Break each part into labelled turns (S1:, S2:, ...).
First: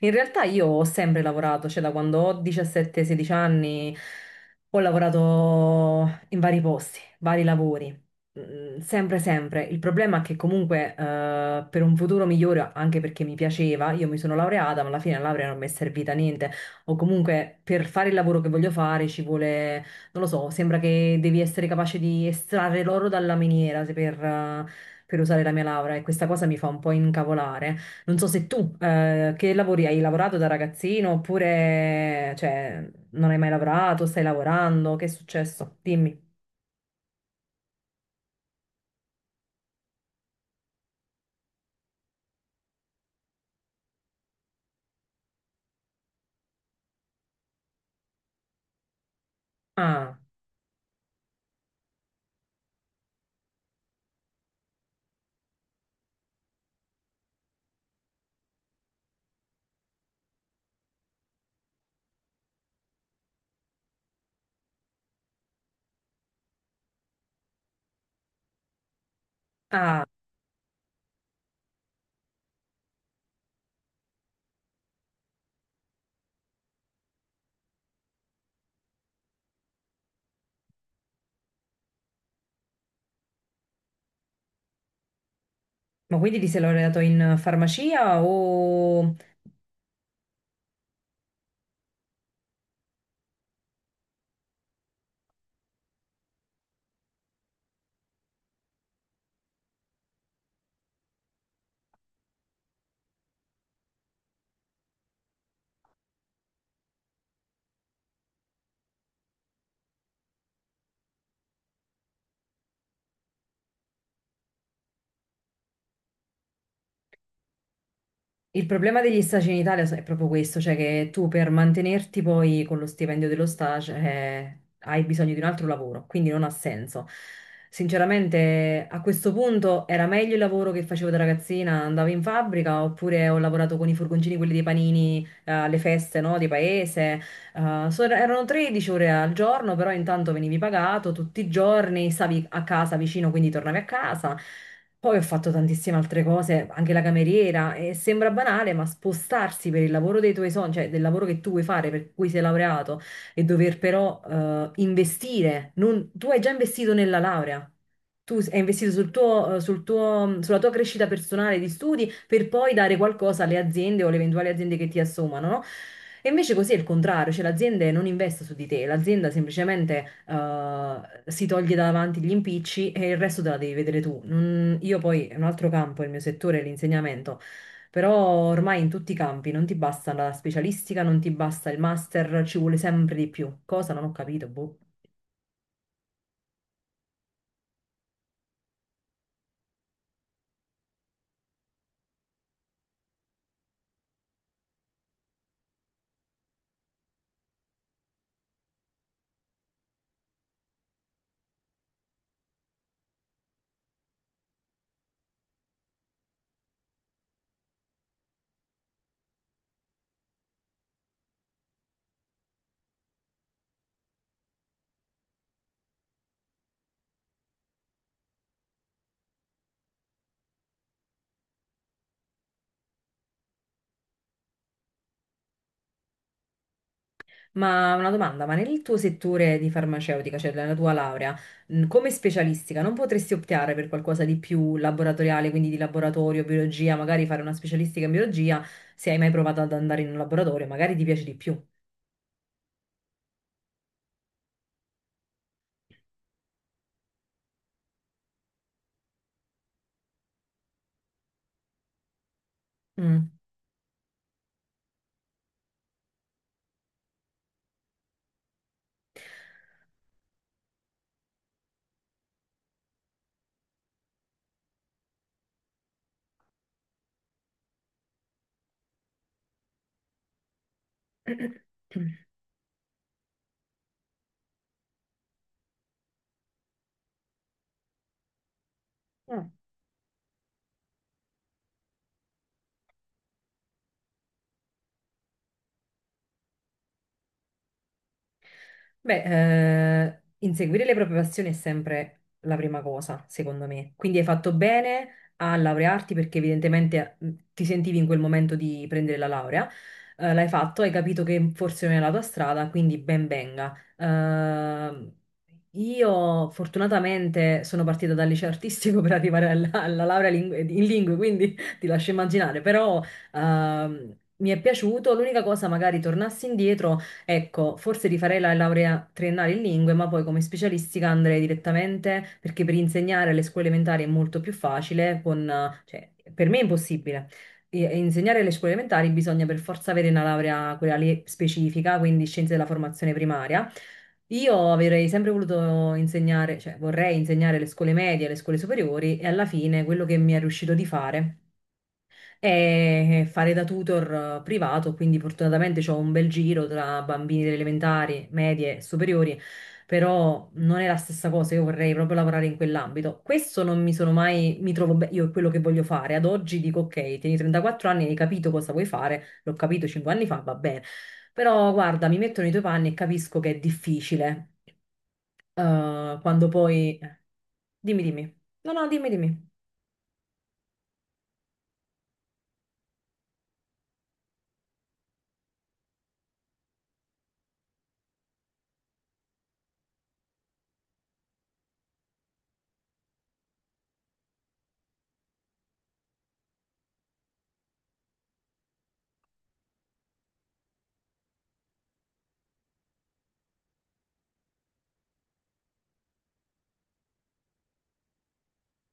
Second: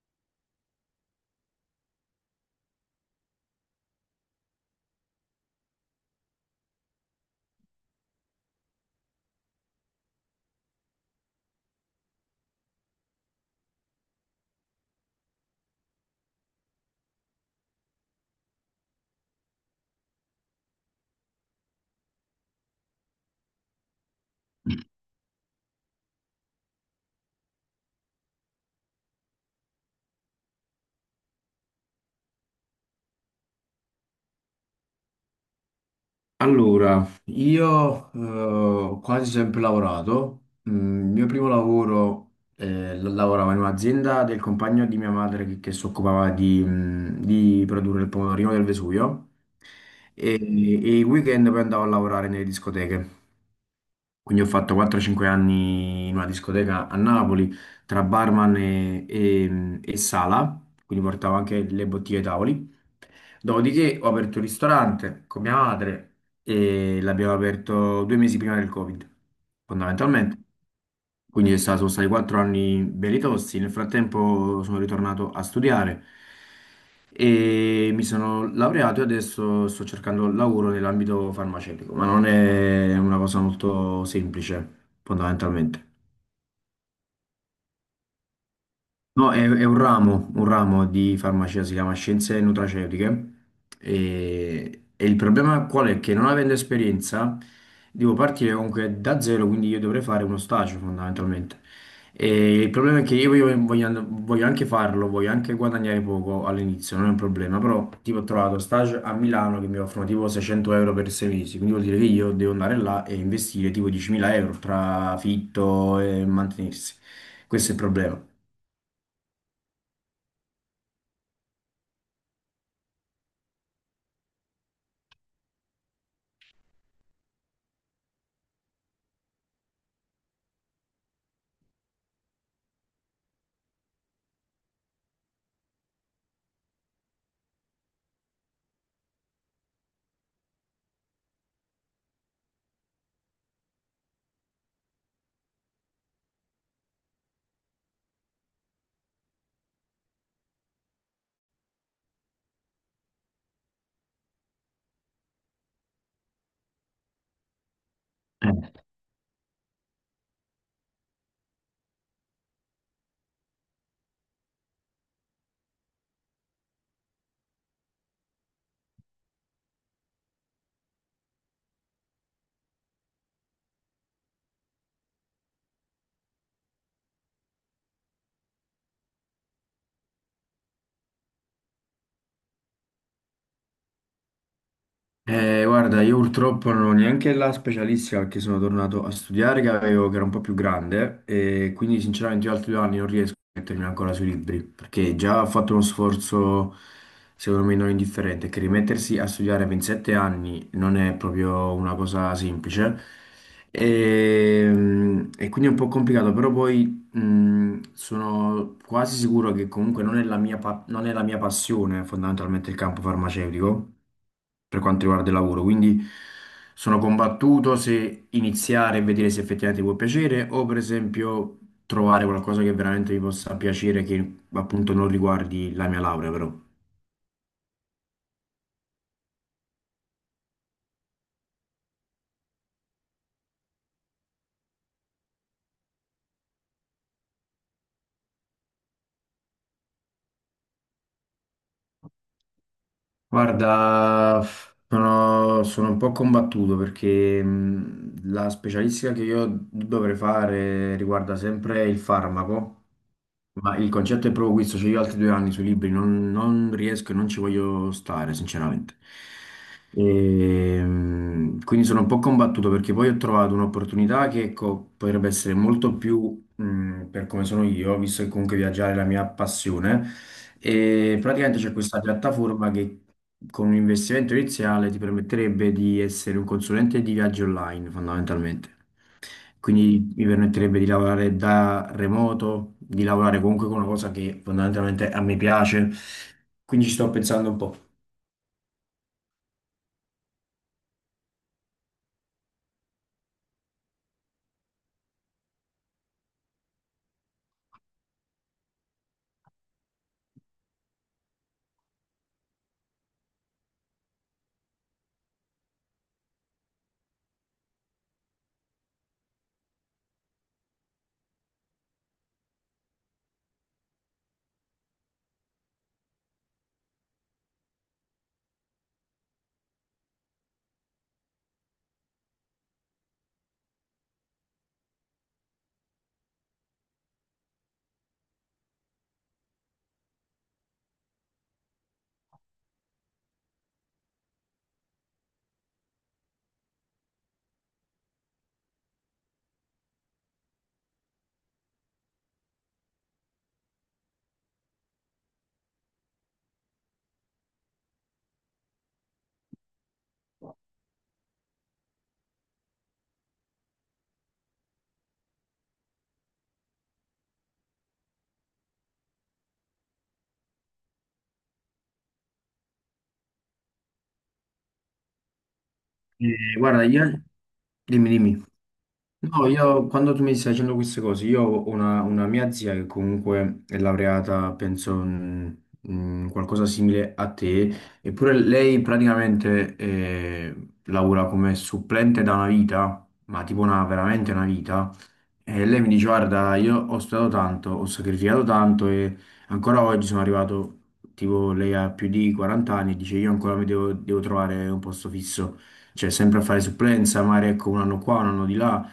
S1: In realtà io ho sempre lavorato, cioè da quando ho 17-16 anni ho lavorato in vari posti, vari lavori, sempre, sempre. Il problema è che comunque per un futuro migliore, anche perché mi piaceva, io mi sono laureata, ma alla fine la laurea non mi è servita a niente. O comunque per fare il lavoro che voglio fare ci vuole, non lo so, sembra che devi essere capace di estrarre l'oro dalla miniera se per per usare la mia laurea e questa cosa mi fa un po' incavolare. Non so se tu che lavori hai lavorato da ragazzino oppure cioè, non hai mai lavorato, stai lavorando, che è successo? Dimmi.
S2: Allora, io ho quasi sempre lavorato. Mm, il mio primo lavoro lavoravo in un'azienda del compagno di mia madre che si occupava di produrre il pomodorino del Vesuvio
S1: Ah,
S2: e i weekend poi andavo a lavorare nelle discoteche. Quindi ho fatto 4-5 anni in una discoteca a Napoli tra barman e sala, quindi portavo anche le bottiglie ai tavoli. Dopodiché ho aperto un ristorante con mia madre e l'abbiamo aperto 2 mesi prima del Covid,
S1: ah,
S2: fondamentalmente. Quindi sono stati 4 anni belli tosti. Nel frattempo sono ritornato a studiare e mi sono laureato e adesso sto cercando lavoro nell'ambito farmaceutico, ma non è una cosa molto semplice, fondamentalmente.
S1: ma quindi ti sei laureato in farmacia o?
S2: No, è un ramo di farmacia, si chiama scienze nutraceutiche e il problema qual è? Che non avendo esperienza devo partire comunque da zero, quindi io dovrei fare uno stage fondamentalmente. E il problema è che io voglio anche farlo, voglio anche guadagnare poco all'inizio, non è un problema, però tipo ho trovato stage a Milano che mi offrono tipo 600 euro per 6 mesi, quindi vuol dire che io devo andare là e investire tipo 10.000 euro tra affitto e mantenersi. Questo è il problema.
S1: Il problema degli stage in Italia è proprio questo, cioè che tu per mantenerti poi con lo stipendio dello stage hai bisogno di un altro lavoro, quindi non ha senso. Sinceramente, a questo punto era meglio il lavoro che facevo da ragazzina, andavo in fabbrica oppure ho lavorato con i furgoncini, quelli dei panini, alle feste, no, di paese. Erano 13 ore al giorno, però intanto venivi pagato tutti i giorni, stavi a casa vicino, quindi tornavi a casa. Poi ho fatto tantissime altre cose, anche la cameriera, e sembra banale, ma spostarsi per il lavoro dei tuoi sogni, cioè del lavoro che tu vuoi fare, per cui sei laureato, e dover però investire, tu hai già investito nella laurea. Tu hai investito sulla tua crescita personale di studi per poi dare qualcosa alle aziende o alle eventuali aziende che ti assommano, no? E invece così è il contrario, cioè l'azienda non investe su di te, l'azienda semplicemente si toglie davanti gli impicci e il resto te la devi vedere tu. Io poi, è un altro campo, il mio settore è l'insegnamento, però ormai in tutti i campi non ti basta la specialistica, non ti basta il master, ci vuole sempre di più. Cosa? Non ho capito, boh.
S2: Guarda, io purtroppo non ho neanche la specialistica perché sono tornato a studiare che era un po' più grande e quindi sinceramente io altri 2 anni non riesco a mettermi ancora sui libri perché già ho fatto uno sforzo secondo me non indifferente, che rimettersi a studiare per 7 anni non è proprio una cosa semplice e, e quindi è un po' complicato, però poi sono quasi sicuro che comunque non è la mia pa- non è la mia passione fondamentalmente il campo farmaceutico per quanto riguarda il lavoro. Quindi sono combattuto se iniziare e vedere se effettivamente può piacere o per esempio trovare qualcosa che veramente mi possa piacere che appunto non riguardi la mia laurea però.
S1: Ma una domanda, ma nel tuo settore di farmaceutica, cioè nella tua laurea, come specialistica, non potresti optare per qualcosa di più laboratoriale, quindi di laboratorio, biologia, magari fare una specialistica in biologia, se hai mai provato ad andare in un laboratorio, magari ti piace di più.
S2: Guarda, sono un po' combattuto perché la specialistica che io dovrei fare riguarda sempre il farmaco.
S1: Mm.
S2: Ma il concetto è proprio questo, cioè io altri 2 anni sui libri non riesco e non ci voglio stare, sinceramente. Quindi sono un po' combattuto perché poi ho trovato un'opportunità che ecco, potrebbe essere molto più per come sono io, visto che comunque viaggiare è la mia passione. E praticamente c'è questa piattaforma che con un investimento iniziale ti permetterebbe di essere un consulente di viaggio online, fondamentalmente.
S1: Mm.
S2: Quindi mi permetterebbe di lavorare da remoto, di lavorare comunque con una cosa che fondamentalmente a me piace. Quindi ci sto pensando un po'.
S1: Beh, inseguire le proprie passioni è sempre la prima cosa, secondo me. Quindi hai fatto bene a laurearti perché evidentemente ti sentivi in quel momento di prendere la laurea. L'hai fatto, hai capito che forse non è la tua strada, quindi ben venga. Io fortunatamente sono partita dal liceo artistico per arrivare alla laurea in lingue, quindi ti lascio immaginare, però mi è piaciuto. L'unica cosa, magari tornassi indietro. Ecco, forse rifarei la laurea triennale in lingue, ma poi come specialistica andrei direttamente perché per insegnare alle scuole elementari è molto più facile, cioè, per me è impossibile. E insegnare alle scuole elementari bisogna per forza avere una laurea quella lì specifica, quindi scienze della formazione primaria. Io avrei sempre voluto insegnare, cioè vorrei insegnare alle scuole medie, alle scuole superiori e alla fine quello che mi è riuscito di fare e fare da tutor privato, quindi fortunatamente ho un bel giro tra bambini delle elementari, medie e superiori, però non è la stessa cosa, io vorrei proprio lavorare in quell'ambito. Questo non mi sono mai, mi trovo bene, io è quello che voglio fare, ad oggi dico ok, tieni 34 anni, hai capito cosa vuoi fare, l'ho capito 5 anni fa, va bene, però guarda, mi metto nei tuoi panni e capisco che è difficile, quando
S2: Guarda,
S1: poi.
S2: io...
S1: Dimmi,
S2: Dimmi,
S1: dimmi.
S2: dimmi.
S1: No, no, dimmi,
S2: No,
S1: dimmi.
S2: io quando tu mi stai dicendo queste cose, io ho una mia zia che comunque è laureata, penso, in qualcosa simile a te, eppure lei praticamente lavora come supplente da una vita, ma tipo una, veramente una vita, e lei mi dice, guarda, io ho studiato tanto, ho sacrificato tanto e ancora oggi sono arrivato, tipo, lei ha più di 40 anni e dice, io ancora mi devo trovare un posto fisso, cioè sempre a fare supplenza, magari ecco un anno qua, un anno di là.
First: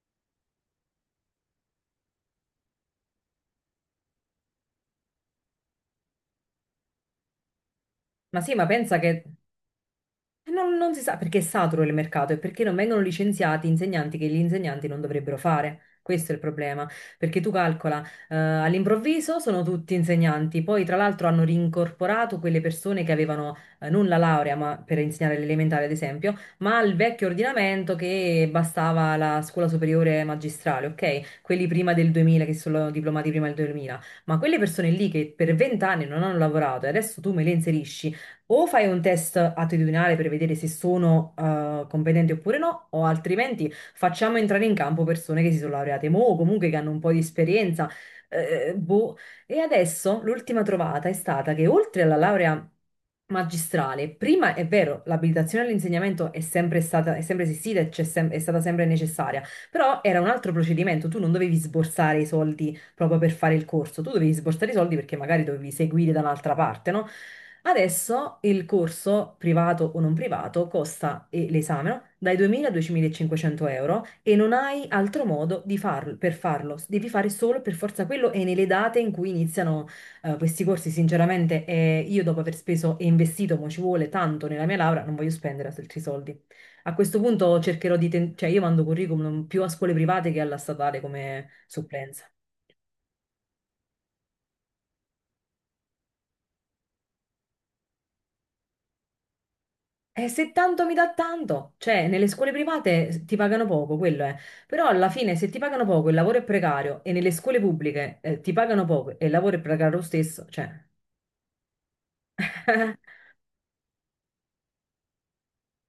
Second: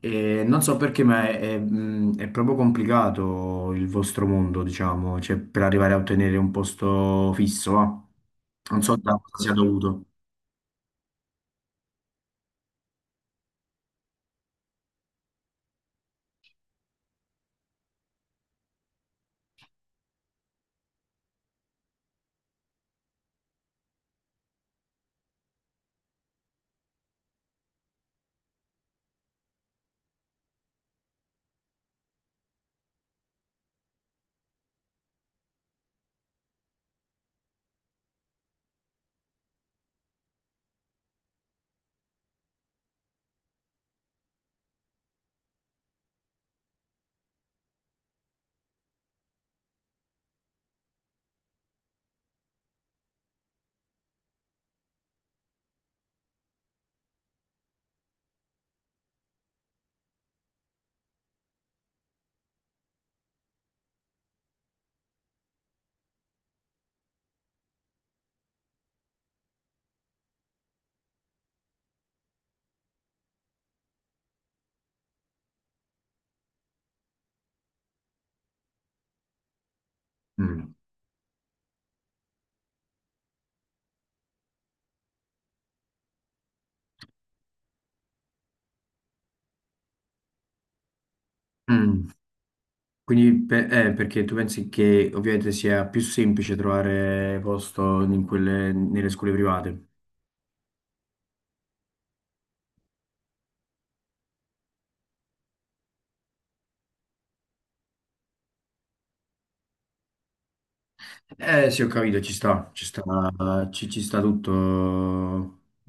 S2: E non so perché, ma è proprio complicato il vostro mondo, diciamo, cioè per arrivare a ottenere un posto fisso, va.
S1: Ma sì, ma
S2: Non so
S1: pensa
S2: da
S1: che.
S2: cosa sia dovuto.
S1: E non si sa perché è saturo il mercato e perché non vengono licenziati insegnanti che gli insegnanti non dovrebbero fare. Questo è il problema, perché tu calcola, all'improvviso sono tutti insegnanti, poi tra l'altro hanno rincorporato quelle persone che avevano non la laurea, ma per insegnare l'elementare ad esempio, ma il vecchio ordinamento che bastava la scuola superiore magistrale, ok? Quelli prima del 2000 che sono diplomati prima del 2000, ma quelle persone lì che per vent'anni non hanno lavorato e adesso tu me le inserisci o fai un test attitudinale per vedere se sono competenti oppure no, o altrimenti facciamo entrare in campo persone che si sono laureate mo, o comunque che hanno un po' di esperienza. Boh. E adesso l'ultima trovata è stata che oltre alla laurea magistrale, prima è vero, l'abilitazione all'insegnamento è sempre stata, è sempre esistita e è stata sempre necessaria, però era un altro procedimento, tu non dovevi sborsare i soldi proprio per fare il corso. Tu dovevi sborsare i soldi perché magari dovevi seguire da un'altra parte, no? Adesso il corso, privato o non privato, costa, e l'esame, no? Dai 2.000 a 2.500 € e non hai altro modo di farlo, per farlo. Devi fare solo per forza quello e nelle date in cui iniziano questi
S2: Mm.
S1: corsi. Sinceramente, io dopo aver speso e investito, mo ci vuole tanto nella mia laurea, non voglio spendere altri soldi. A questo punto cercherò di, cioè, io mando curriculum più a scuole private che alla statale come
S2: Mm.
S1: supplenza.
S2: Perché tu pensi che ovviamente sia più semplice trovare posto nelle scuole private?
S1: E se tanto mi dà tanto, cioè nelle scuole private ti pagano poco, quello è. Però alla fine se ti pagano poco e il lavoro è precario e nelle scuole pubbliche ti pagano poco e il lavoro è precario lo stesso, cioè.
S2: Eh sì, ho capito, ci sta, ci sta, ci sta tutto,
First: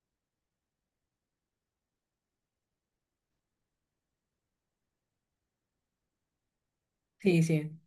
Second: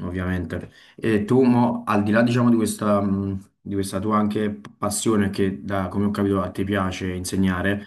S2: ovviamente. E tu, mo, al di là, diciamo, di questa tua anche passione che, come ho capito, a te piace
S1: Sì, sì.
S2: insegnare,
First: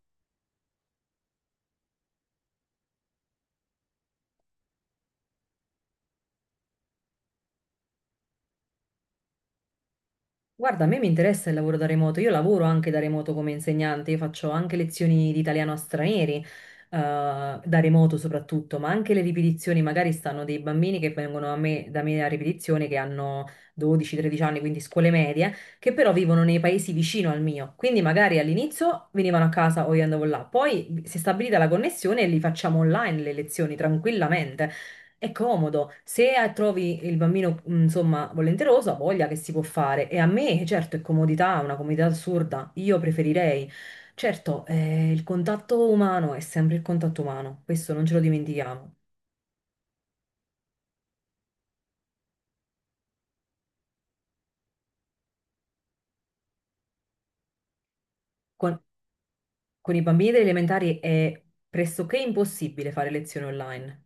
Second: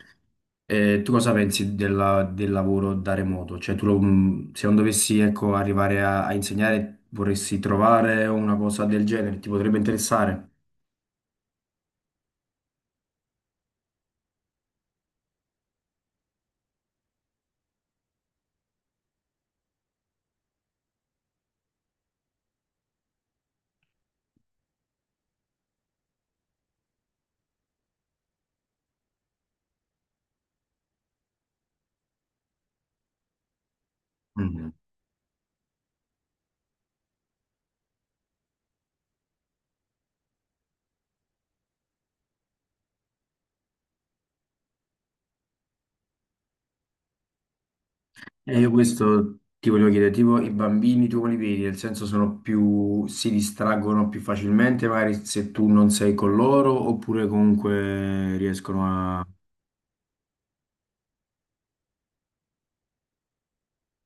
S2: tu cosa pensi del lavoro da remoto? Cioè, se non dovessi, ecco, arrivare a insegnare, vorresti trovare una cosa del genere? Ti potrebbe interessare?
S1: Guarda, a me mi interessa il lavoro da remoto, io lavoro anche da remoto come insegnante, io faccio anche lezioni di italiano a stranieri, da remoto soprattutto, ma anche le ripetizioni, magari stanno dei bambini che vengono a me, da me a ripetizione che hanno 12-13 anni, quindi scuole medie, che però vivono nei paesi vicino al mio, quindi magari all'inizio venivano a casa o io andavo là, poi si è stabilita la connessione e li facciamo online le lezioni tranquillamente. È comodo, se trovi il bambino, insomma, volenteroso, ha voglia che si può fare. E a me, certo, è comodità, una comodità assurda, io preferirei. Certo, il contatto umano è sempre il contatto umano, questo non ce lo
S2: E io
S1: dimentichiamo.
S2: questo ti volevo chiedere, tipo i bambini tu come li vedi? Nel senso sono più, si distraggono più facilmente magari se tu non sei con loro oppure comunque
S1: Con-
S2: riescono.
S1: Con i bambini delle elementari è pressoché impossibile fare lezioni online.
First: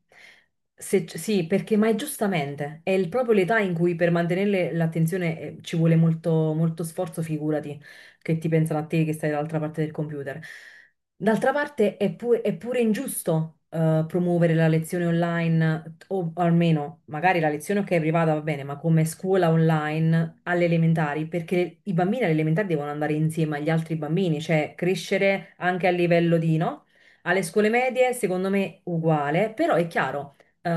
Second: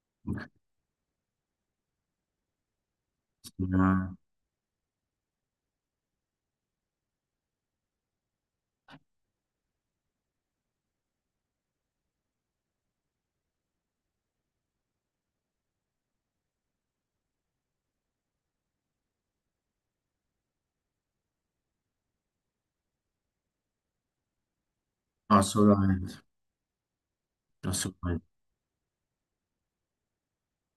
S1: Sì, perché, ma è giustamente, proprio l'età in cui per
S2: No,
S1: mantenere l'attenzione ci vuole molto, molto sforzo, figurati, che ti pensano a te che stai dall'altra parte del computer. D'altra parte è pure ingiusto promuovere la lezione online o almeno magari la lezione ok è privata va bene, ma come scuola online alle elementari, perché i bambini alle elementari devono andare insieme agli altri bambini, cioè crescere anche a
S2: assolutamente,
S1: livello di, no? Alle scuole medie,
S2: assolutamente.
S1: secondo me, uguale, però è chiaro,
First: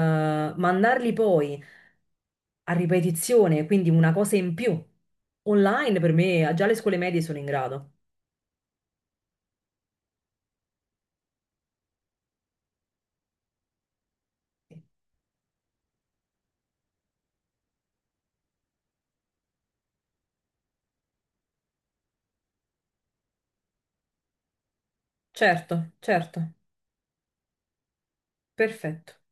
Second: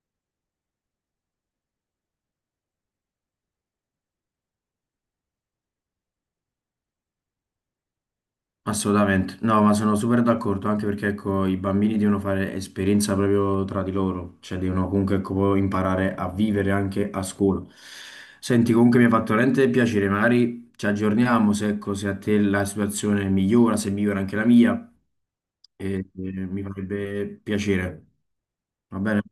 S1: mandarli poi a ripetizione, quindi una cosa in più, online per me, già le scuole medie sono in grado.
S2: Assolutamente, no, ma sono super d'accordo, anche perché ecco, i bambini devono fare esperienza proprio tra di loro, cioè devono comunque ecco, poi imparare a vivere anche a scuola. Senti, comunque mi ha fatto veramente piacere, magari ci aggiorniamo se, ecco, se a te la situazione migliora, se migliora anche la mia,
S1: Certo,
S2: e
S1: certo,
S2: mi farebbe piacere, va
S1: perfetto.
S2: bene?